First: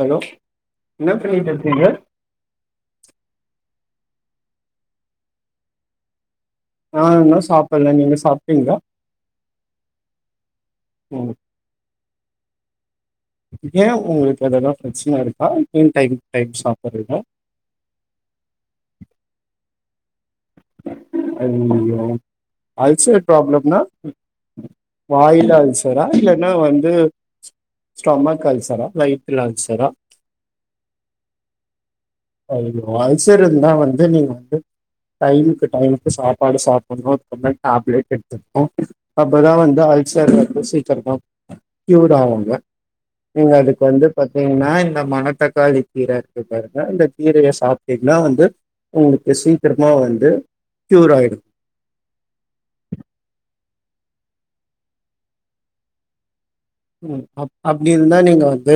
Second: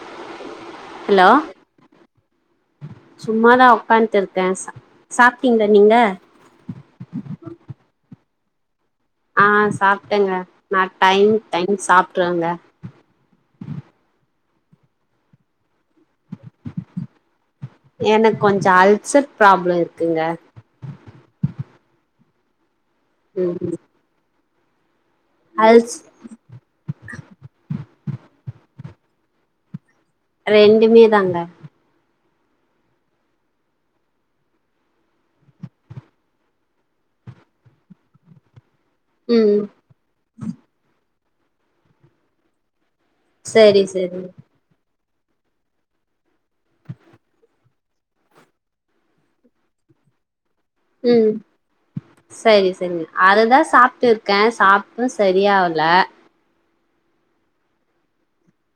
Hello என்ன பன்னிட்டு இருக்கிங்க சும்மாதான் உக்கார்ந்ட்டு இருக்கேன் சாப்பிட்டீங்கள நீங்க ஆஹ் இன்னும் சாப்பில நீங்க சாப்பிட்டீங்களா ஆஹ் சாப்பிட்டேங்க நான் டைம்க்கு டைம் சாப் ட்டுறுவேங்க ஏன் உங்களுக்கு அதெல்லாம் பிரச்சனை இருக்கா ஏ டைம் டைம் சாப்பிடுறீங்க எனக்கு கொஞ்சம் அல்சர் பிராப்ளம் இருக் குங்க [unintelligible] அல்சர் ம் பிராப்ளம்னா [inaudible] வாயில அல்ஸ் அல்சரா இல்லைன்னா வந்து ஸ்டொமக் அல்சரா வயிதுல அல்சரா ரெண்டுமே தாங்க அல்சர் இருந்தா வந்து நீங்க வந்து டைமுக்கு டைமுக்கு சாப்பாடு சாப்பிடணும் அதுக்கு டேப்லெட் எடுத்துக்கனும் ம் அப்பதான் வந்து அல்சர் சீக்கரத்துல க்யூர் அவுங்க நீங்க அதுக்கு சரி வந்து சரி பாத்தீங்கன்னா மனத்தக்காளி கீர [unintelligible] இந்த கீரைய சாப் திங்கண்ணா வந்து உங்களுக்கு சீக்கிரம் மா வந்து க்யூர் உம் ஆயிடும் சரி சரி அதுதான் சாப் ப்ட்டுருக்கேன் சாப்ட்டும் சரியாவல ம் அப் அப்படி இருந்தா நீங்க வந்து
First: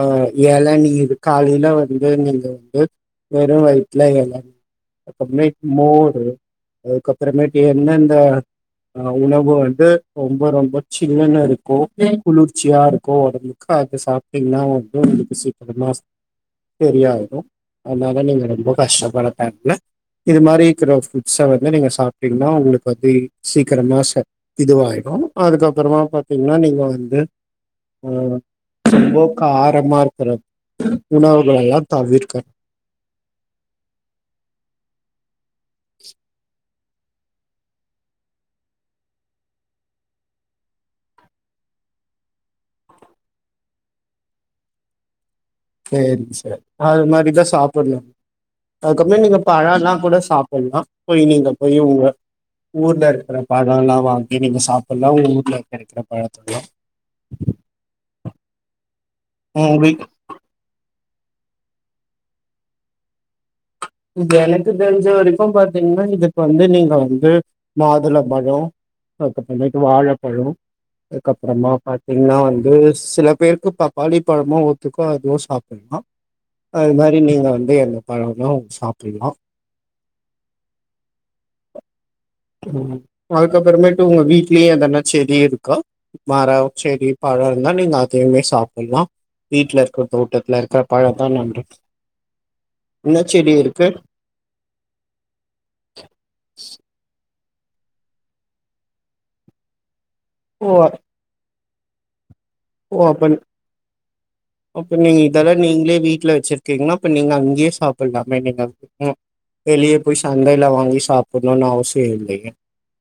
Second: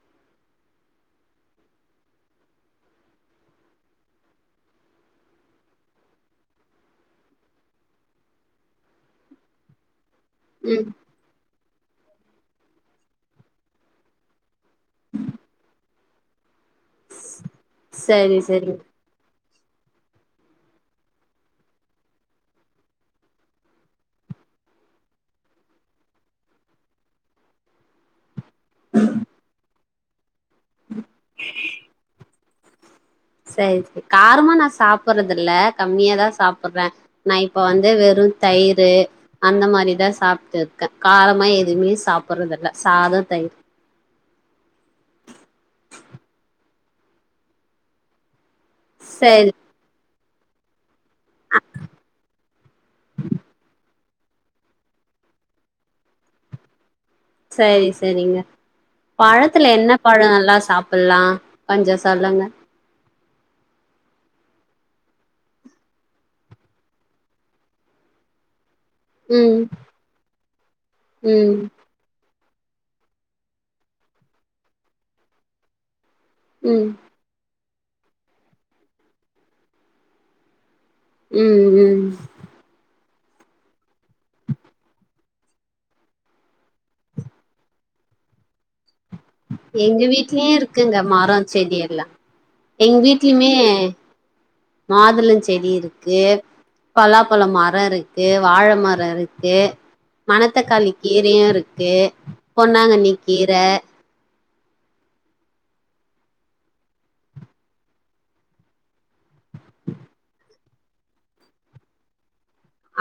அஹ் ஏலநீர் காலையில வந்து நீங்க வந்து வெறும் வயிதுல ஏலநீ அதுக்கறமே மோரு அதுக்கப்புறமேட்டு எந்தெந்த அஹ உணவு வந்து ரொம்ப ரொம்ப ம் சில்லுனு இருக்கு ஓகே குளிர்ச்சியா இருக்கும் உடம்புக்கு அத சாப்டீங்ன்னா வந்து உங்களுக்கு சீக்கிரமா சரியாயிடும் அதனால சரி நீங்க ரொம்ப சரிங்க கஷ்ட பட [unintelligible] இது மாரி இருக்கிற ஃபுட்ஸை வந்து நீங்கள் சாப்பிட்டீங்கன்னா உங்களுக்கு வந்து சீக்கிரமாக இதுவாகிடும் அதுக்கப்புறமா பார்த்தீங்கன்னா நீங்கள் வந் து உம் ரொம்ப காரமா இருக் [unintelligible] உணவுகளெல்லாம் தவீர்கனும் சரி காரமா நான் சாப்பிறது தில்ல கம்மியா தான் சாப் சாப்பிடுறேன் நான் இப்ப வந்து வெறும் தயிர் அந்த மாரிதான் சாப்பிட்டு இருக்கேன் காரமா எதுவுமே சாப்பிடறது இல்ல சாதம் தயிர் சேரி சேரி அது மாரிதான் சாப்புனும் அதுகபுறம் நீங்க சரி பழ எல்லாம் கூட சாப்பிடலாம் போய் நீங்க போய் உங்க ஊர்ல இருக்கிற பழம் எல்லாம் வாங்கி நீங்க சாப்பிடலாம் உங்க ஊர்ல இருக்க இருக்கிற பழத்த எல்லாம் சரி சரிங்க பழத்துல என்ன உங்களுக்கு பழம் நல்லா சாப்ப ப்பல்லாம் கொஞ்சம் சொல்லுங்க எனக்கு தெரிஞ்ச வரைக்கும் பாத்தீங்கன்னா இதுக்கு வந்து நீங்க வந்து மாதுள பழம் ம் அதுகப்பரமேட்டு வாழைப்பழம் ம் அதுக்கப்புறமா பாத்தீங்கன்னா வந் ஒரு சில பேருக்கு பப்பாளி பழமோ ஒத்துக்கோ அதுவும் சாப்பிடலாம் ம் அது மாறி நீங்க வந் [unintelligible] சாப்பிடலாம் உம் உம் உம் அதுக்கப்புறமேட்டு உங்க வீட்லயும் எதெனா செடி இருக்கா மரம் செடி பழம் இருந்தா நீங்க அதையுமே சாப்பிடலாம் எங்க வீட்லயே இருக்குங்க தா மறம் நல்லது செடி எல்லாம் எங்க என்ன செடி வீட்லயுமே இருக்கு மாதுளம் செடி இருக்கு பலா பல மரம் இருக்கு வாழை மரம் இருக்கு ஓ மனத்தக்காளி கீரையும் இருக் [unintelligible] ஓ பொன்னாங்கன்னி அப்ப கீரை அப்ப நீங்க இதெல்லாம் நீங்களே வீட்டுல வச்சிருக்கீங்கன்னா அப்ப நீங்க அங்கயே சாப்பிடலாமே நீங்க வெளிய போய் சந்தைல வாங் போய் சாப்புடுனும் அவசியில்லயே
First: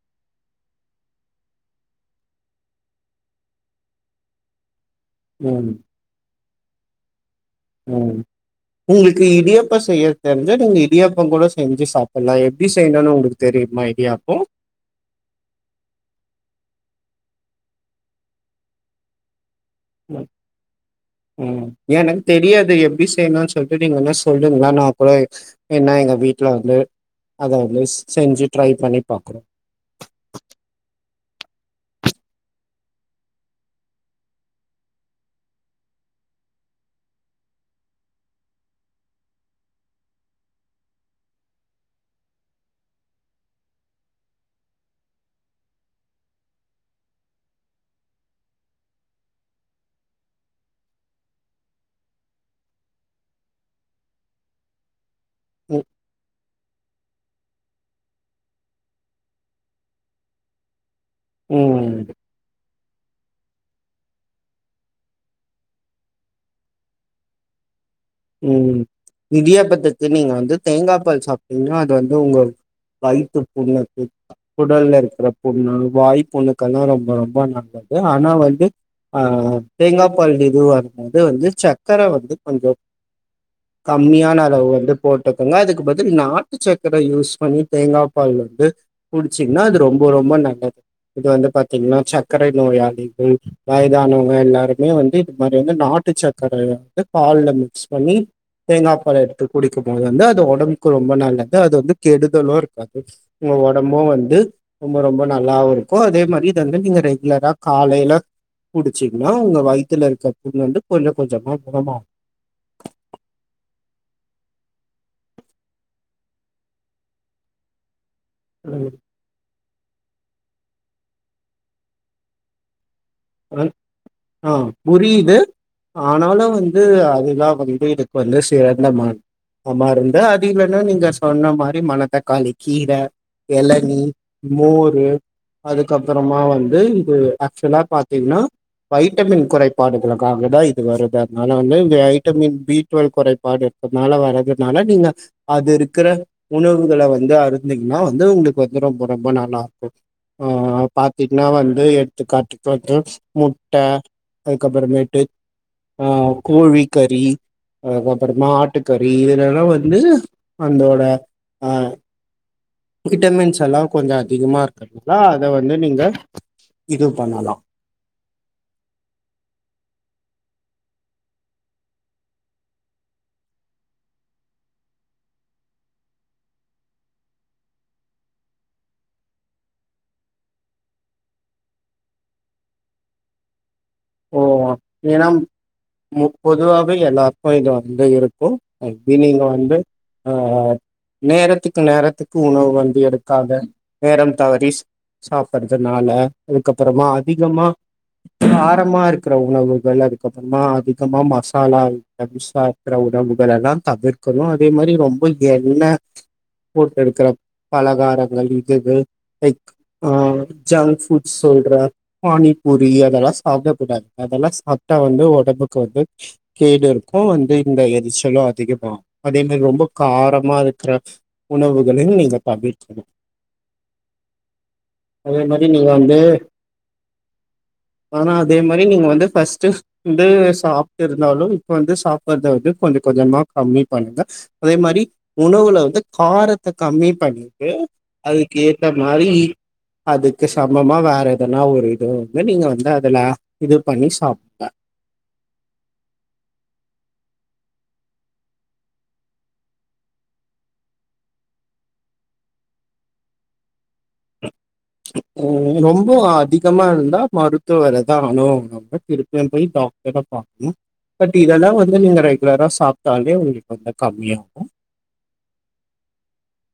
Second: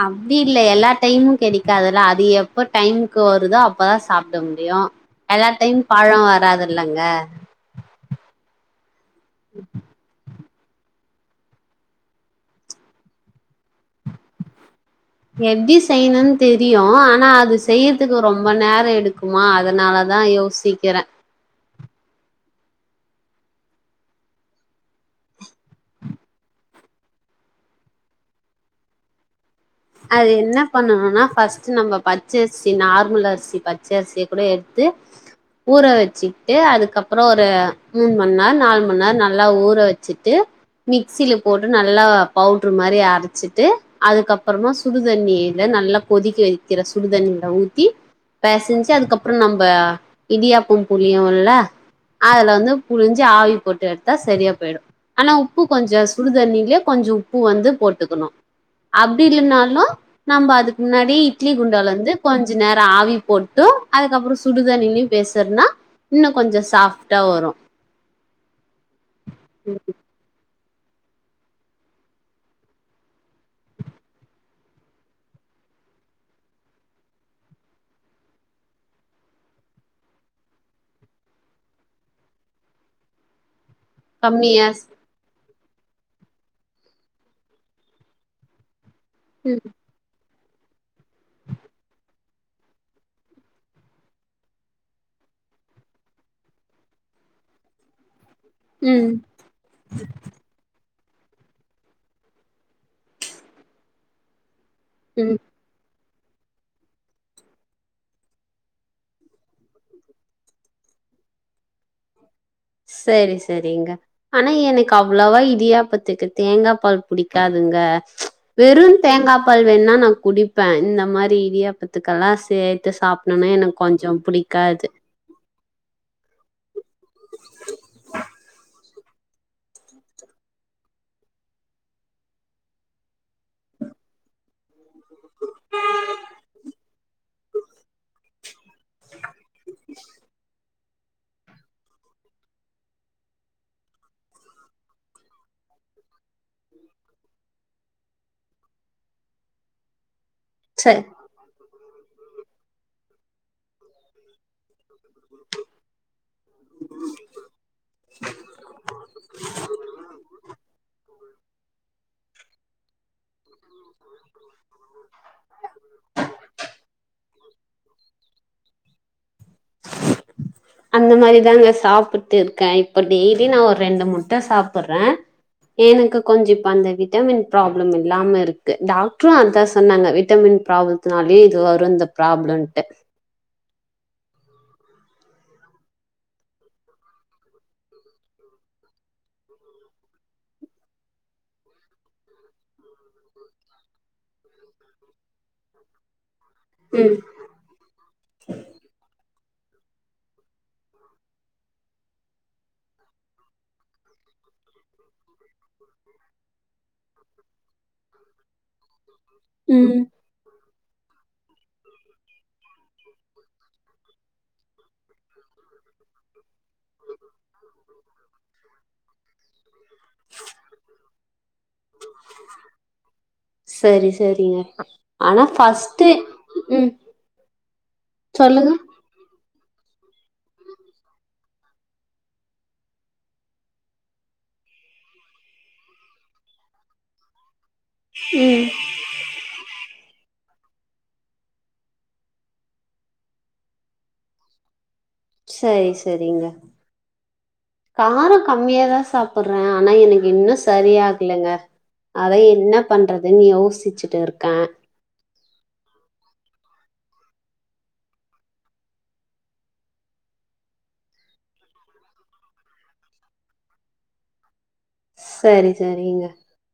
அப்படி இல்லை எல்லா டைமும் கிடைக்காதுல்ல அது எப்ப டைமுக்கு வருதோ அப்பதான் சாப்பிட முடியும் எல்லா ம் டைம் பழம் வராது இல்லைங்க ம் உங்களுக்கு இடியாப்ப செய்ய தெரிஞ்சா நீங்க இடியாப்பம் கூட செஞ்சு சாப்பிடலாம் எப்படி செய்யணும்னு உங்களுக்கு தெரியுமா இடியாப்பம் எப்படி செய்யணுன்னனு தெரியும் ஆனா அது செய்யறதுக்கு ரொம்ப நேரம் எடுக்குமா அதனாலதா ம் யோசிக்கிறே உம் எனக்கு தெரியாது எப்படி செய்யணும்னு சொல்லிட்டு நீங்க என்ன சொல்லுங்கள ந கூட என்ன எங்க வீட்டுல வந்து அத வந்து செஞ்சு ட்ரை பண்ணி பாக்குறோம் அது என்ன பண்ணனும்னா ஃபஸ்ட் நம்ம பச்சை அரிசி நார்மல் அரிசி பச்சை அரிசியை கூட எடுத்து ஊற வச்சுக்கிட்டு அதுக்கப்புறம் ஒரு மூணு மணி நேரம் நாலு மணி நேரம் நல்லா ஊற வச்சுட்டு மிக்சில போட்டு நல்லா பவுட்ரு மாதிரி அரைச்சிட்டு அதுக்கப் அப்புறமா சுடுதண்ணியில நல்லா கொதிக்க வைக்கிற சுடுதண்ணியில் ஊத்தி பிசைஞ்சு அதுக்கப்புறம் நம்ம இடியாப்பம் புழியும் இல்ல அதுல வந்து புழிஞ்சு ஆவி போட்டு எடுத்தா சரியா போயிடும் ஆனா உப்பு ம், கொஞ்சம் சுடுதண்ணியிலயே கொஞ்சம் உப்பு வந்து போட்டுக்கணும் ப்படி இல்லைனாலும் நம்ம அதுக்கு முன்னாடிே இட்லி குண்டால ம், இருந்து கொஞ்சம் கொஞ்ச நேரம் ஆவி போட்டு அதுக்கப்புறம் சுடுதண்ணிலயும் பெசறுன்னா இன்னும் கொஞ்சம் சாஃப்ட்டா வரும் உம் இடியாப்பத்த தது நீங்க வந்து தேங்காய் பால் சாப்பிட்டீங்கன்னா அது வந்து உங்க வயித்து புண்ணுக்கு குடல்ல இருக்கிற புண்ணு வாய் புண்ணுக்கெல்லாம் ரொம்ப ரொம்ப நல்லது ஆனா வந்து ஆஹ் தேங்காய் பால் இது வரும்போது வந்து சர்கக்கரை வந்து கொஞ்சம் கம்மியான அளவு கம்மியா வந்து போட்டு னா அதுக்கு பதில் நாட்டு சக்கர யூஸ் பண்ணி தேங்காய் பால் வந்து ம் குடிச்சிங்கன்னா அது ரொம்ப ரொம்ப நல் இது வந்து பாத்தீங்கன்னா சர்க்கரை நோயாளிகள் வயதானவங்கள் எல்லாருமே வந்து இது மாரி வந்து நாட்டு சர்க்கரை வந்து பால்ல மிக்ஸ் பண்ணி தேங்காய் ம் பால் எடுத்து குடிக்கும் போது வந்து அது ஒடம் ரொம்ப நல்லது அது வந்து கெடுதலும் இருக்காது உங்க உடம்பும் வந்து ரொம்ப ரொம்ப ம் நல்லாவும் இரு க்கு அதே மாதிரி இத வந்து நீங்க ரெகுலரா காலையில குடிச்சீங்கன்னா உங்க வயி த்துலஇருக்கிற புண்ணு வந்து கொஞ்சம் கொஞ்சமா குணம் ஆகும் சரி சரிங்க ஆனா எனக்கு அவ்வளவா இடியாப்பதுக்கு தேங்காய் பால் புடிக்காதுங்க வெறும் தேங்காய் பால் வேணுன்னா குடிப்பேன் இந்த மாரி இடியாப்பத்து எல்லாம் சேத் சாப்பினுனான் எனக்கு கொஞ்சம் ஆ பிடிக்காது புரியுது ஆனாலும் வந்து அதுலாம் வந்து இதுக்கு வந்து சிறந்த ம ஆமா இருந்த அது இல்லன்னா நீங்க சொன்ன மாதிரி மணத் தக்காளி கீரை இளநி மோர் அதுக்கப்புறமா வந்து இ ஆக்சுவலா பாத் எப்டின்னா வைட்டமின் குறைபாடுகளுக்காக தான் இது வருது அதனால வந்து இங்க வைட்டமின் பி டுவல் குறைபாடு இருப்பதுனால வர்றதுனால நீங்க அது இருக்கிற உணவுகளை வந்து அருந்தீங்கன்னா வந்து உங்களுக்கு வந்து ரொம்ப ரொம்ப நல்லா இருக்கும் ஆ ச பாத்தீங்கன்னா வந்து கண்டிப்பா முட்டை அதுக்கப்புறமேட்டு ஆஹ் கோழி கறி அதுக்கப்புறமா ஆட்டுக்கறி இதல்லாம் வந்து அந்தோட ஹ் விட்டமின்ஸ் எல்லாம் கொஞ்சம் அதிகமாக இருக்குதுங்களா அதை வந்து நீங்கள் இது பண்ணலாம் அந்த மாதிரிதான் அங்க சாப்பிட்டு இருக்கேன் இப்ப டெய்லி நான் ஒரு ரெண்டு முட்டை சாப்பிடுறேன் எனக்கு கொஞ்சம் இப்ப அந்த விட்டமின் ப்ராப்ளம் இல்லாம இருக்கு டாக்டரும் அதான் சொன்னாங்க விட்டமின் ப்ராப்ளத்தினாலயே இது வரும் இந்த ப்ராப்ளம்ட்டு ஓ ஏன்னா மு பொதுவாவே எல்லாருக்கும் இது வந்து இருக்கும் இனி நீங்க வந்து அஹ் நேரத்துக்கு நேரத்துக்கு உணவு வந்து எடுக்காம நேரம் தவறி சாப்படறதுனால அதுக்கப்புறமா ம் அதிகமா கார இருக்கிற உணவுகள் அதுக்கப்புறமா அதிகமா மசாலா ஐட்டம் சா இருக்கிற உணவுகள் எல்லாம் தவிர்க்கணும் அதே மாதிரி ரொம்ப எண்ணெய போட்டுடுக்கிற பலகாரங்கள் இதுகள் ம் அஹ ஜங்க் ஃபுட்ஸ் சொல்றேன் பானிபூரி அதெல்லாம் சாப்பிடக்க கூடாது அதெல்லாம் சாப்பிட்டா வந்து உடம்புக்கு வந்து கேடு இருக்கும் வந்து இந்த எரிச்சலும் அதிகமாகும் அதே மாதிரி ரொம்ப காரமா இருக்கிற உணவுகளையும் நீங்க தவிர்க்கணும் சரி சரிங்க அதே ஆனா மாதிரி நீங்க ஃபஸ்ட்டு வந்து ம் ஆனா அதே சொல்லுங்க மாதிரி நீங்க வந்து ஃபர்ஸ்ட்டு வந்து சாப்பிட்டு இருந்தாலும் இப்போ வந்து சாப்பிட்றத வந்து கொஞ்சம் கொஞ்சமாக கம்மி பண்ணுங்கள் அதே மாதிரி உணவு வந்து காரத்தை கம்மி பண்ணி அதுக்கு ம் ஏற்ற மாதிரி அது சமமா வேற எதனா ஒரு இது வந்து நீங்க வந்து இதெலாம் இது பண்ணி சாப்பிடு சரி சரிங்க காரம் கம்மியாதான் சாப்பிடுறேன் ஆனா எனக்கு இன்னும் சரியாகலைங்க அதை என்ன பண்றதுன்னு யோசிச்சுட்டு இருக்கேன் ரொம்ப அதிகமா இருந்தா மருத்துவரதான் அனுகனு நம்ம திருப்பியும் போய் டாக்டரை பாரக்கணும் பட் இதெல்லாம் வந்து நீங்க ரெகுலரா சாப்பிட்டாலே உங்களுக்கு வந்து கம்மியாகும் சரி சரிங்க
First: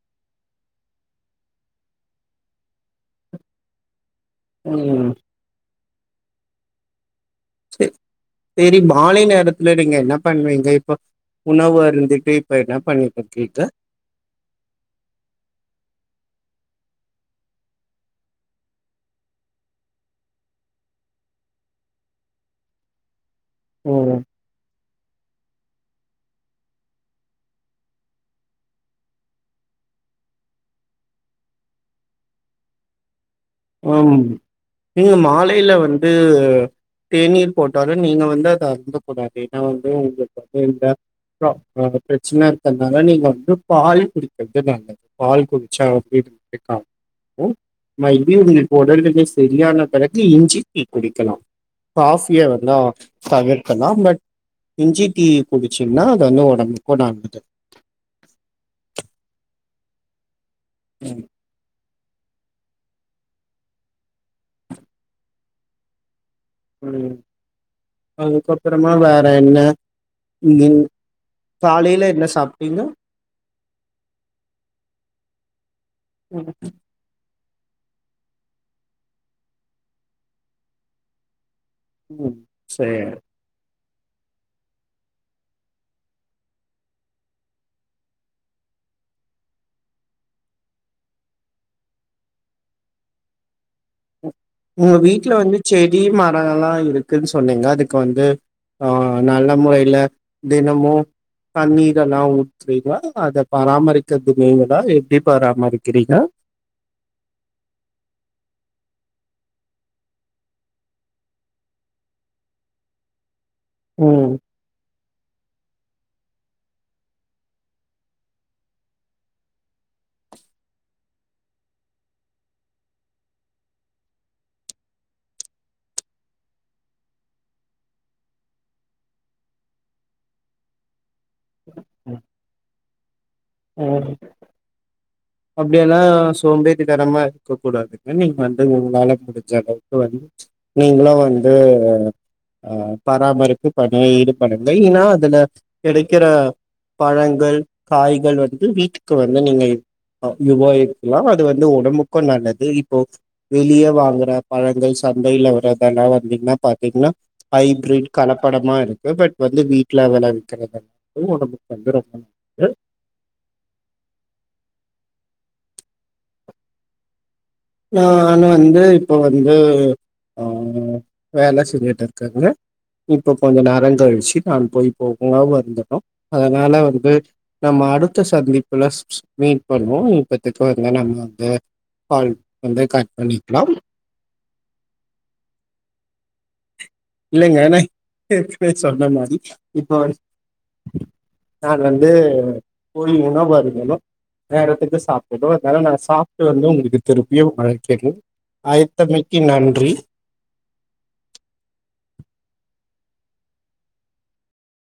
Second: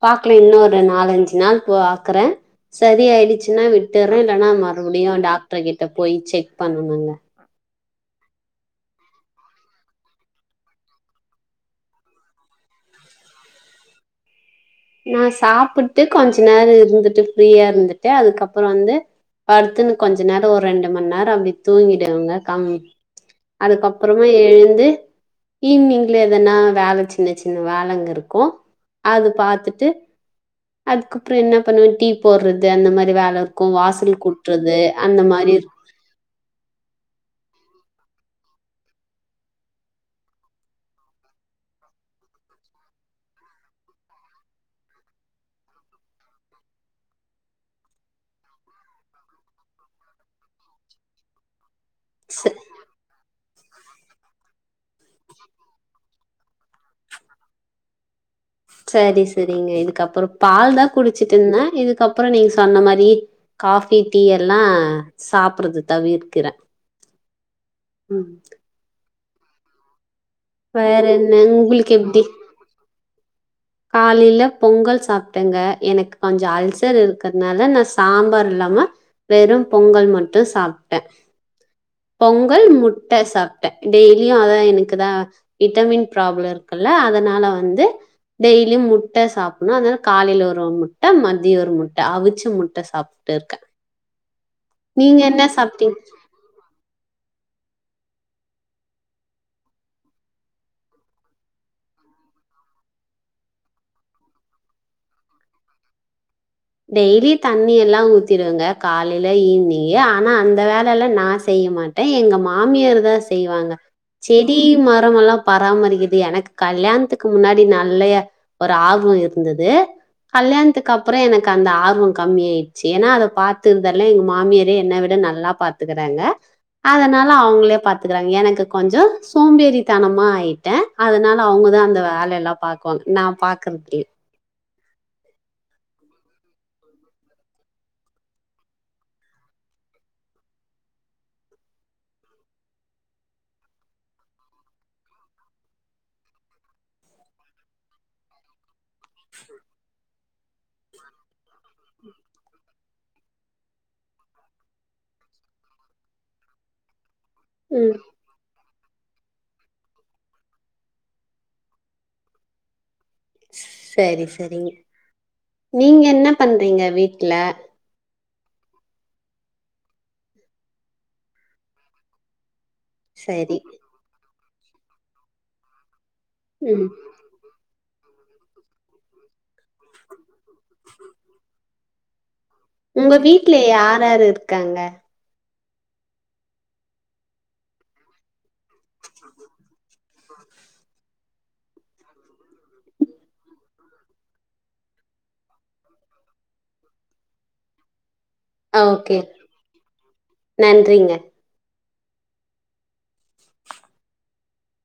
பாக்கல இன்ன ஒரு நாலஞ்சு நாள் பாக்குறேன் சரி ஆயிடுச்சுன்னா விட்டு விட்டுறேன் இல்லைனா ம் மறுபுடியும் டாக்டர் கிட்ட போய் செக் பண்ணனுங்க சரி சரி மாலை நேரத்துல நீங்க என்ன பண்ணுவீங்க இப்ப உணவு அருந்துட்டு இப்ப என்ன பண்ணிட்டு இருக்கீங்க நான் சாப்பிட்டு கொஞ்ச நேரம் இருந்துட்டு ஃப்ரீயா இருந்துட்டு அதுக்கப்புறம் வந்து படுத்துன்னு கொஞ்ச நேரம் ஒரு ரெண்டு மணி நேரம் அப்படி தூங்கிடுவங்க கம் ம் அதுக்கப்புறமா எழுந்து ஈவினிங்ல எதனா வேலை சின்ன சின்ன வேலைங்க இருக்கும் அது பார்த்துட்டு டு அதுக்கப்புறம் என்ன பண்ணுவ டீ போடுறது அந்த மாதிரி வேலை ஒரு இருக்கும் வாசல் ம் கூட்டுறது நீங்க அந்த மாதிரி மாலையில இருக்கும் வந்து தேநீர் போட்டாலும் நீங்க வந்து அத அருந்தக்கூடாது ஏன்னா வந்து உங்களுக்கு வயிற்ல பிரச்சனை இருக்கனால நீங்க வந்து பால் குடிக்கிறது நல்லது பால் குடிச்சா அப்பக்க உங்களுக்கு உடல்நில சரியான பிறகு இஞ்சி டீ குடிக்கலாம் ச காஃபியா வேணா தவிர் க்கலா பட் இஞ்சி டீ குடிச்சீங்னா அது வந்து ஒடம்புக்கு நல்லது சரி சரிங்க இதுக்கப்புற பால்தா ம் குடிச்சிட்டு இருந்தே இதுக்க ப்றோ நீங்க சொன்ன மாரி காஃபி டீ எல்லா சாப்பட்றது தவிர் உம் அதுக்கப்புறமா வே ற என்ன நீங்க வேற என்ன உங்களுக்கு காலைல எப்படி என்ன சாப்ட்டீங்க காலையில பொங்கல் சாப்டேங்க எனக்கு கொஞ்ச அல்சர் இருக்க றனால நா சாம்பார் இல்லாம வெறும் பொங்கல் மட்டு சாப்ட்டே ம் பொங்கல் சேரி முட்டை சாப்ட்டே டெய்லியு அதான் எனக்குதா விட்டமின் ப்ராப்ளோ இருக்குல்ல அதனால வந்து டெய்லியு முட்டை சாப்டணு அதனால காலைல ஒரு முட்டை மதியோ ஒரு முட்டை அவிச்ச முட்டை சாப்ட்டு இருக்கே உங்க வீட்ல வந்து செடி மரோ எல்லா இருக்குன்னு சொன்னீங்க அது க்கு வந்து ஆஹ் நல்ல முறையில தினமு தண்ணீர் எல்லா ஊத்துறீங்களா அத பராமரிக்கிறது நீீங்களா எப்டி பராமரிக்கிறீங்க டெய்லி தண்ணி எல்லா ஊத்திடுவங்க காலைல ஈவினிங்கு ஆனா அந்த வேல எல்லா நா செய்ய மாட்டே எங்க மாமியார்தா செய்வாங்க ம் செடி மரோ எல்லா பராமரிக்கறது எனக்கு கல்யாணத்துக்கு முன்னாடி நல்ல ஒரு ஆர்வோ இருந்தது கல்யாணத்துக்கு அப்புற என க்கு அந்த ஆர்வோ கம்மி ஆயிடுச்சு ஏன்னா அத பாத்துறதல்லா எங்கள் மாமியாரே என்னை விட நல்லா பாத்துக்கறாங்க அதனால அவங்களே பாத்துக்கறாங்க எனக்கு கொஞ்ச சோம்பேறித்தனமா ஆயிட்டே அதனால அவங்கதா அந்த வேல எல்லா பாக் நான் பாக்குறதுல்ல ம் அப்டியெல்லா சோம்பேறித்தனமா இருக்கக்கூடாதுங்க நீங்க வந்து உங்களால முடிஞ்ச அளவுக்கு வந்து நீங்களு வந்து ஆஹ் அ பராமரிப்பு பண்ண ஈடுபடுங்க ஏன்னா அதுல கெடைக்கிற பழங்கள் காய் கள் வந்து வீட்டுக்கு வந்து நீங்க அ உபயோகிக்கலா அ து வந்து ஒடம்புக்கும் நல்லது இப் போ வெளிய வாங்குற பழங்கள் சந்தைல வறதெல்லா வந்தீங்கன்னா பாத்தீங்கன்னா ம். ஹைபிரிட் கலப்படமா இரு க்கு பட் வந்து வீட்ல வெளைவிக்கறது வந்து ஒடம்புக்கு வந்து ரொம்ப [unintelligible] செரி செரிங் நீங்க என்ன பண்றீங்க வீட்ல நா நா வந்து இப்போ வந்து ஆஹ் வேல செஞ்சுட்ருக்கங்க இப்ப சரி. கொஞ்ச நேரங்கழிச்சு நான் போய் [unintelligible] அதனால ம். வந்து நம்ம அடுத்த சந்திப்புல மீட் பண்ணுவோ இப்பத்துக்கு வந்து நம்ம வந்து கால் வந்து கட் உங்க வீட்ல பண்ணிக்கலாம் யார் யாரு இருக்காங்க இல்லங்க நா பேச்சொடனே மாரி இப்போ. நா வந்து போயி உணவு அருந்தனும். நேரத்துக்கு சாப்பணும் அதனால நா சாப்புட்டு வந்து உடங்களுக்கு திருப்பியும் அழைக்குறன். ஓகே நன்றிங்க.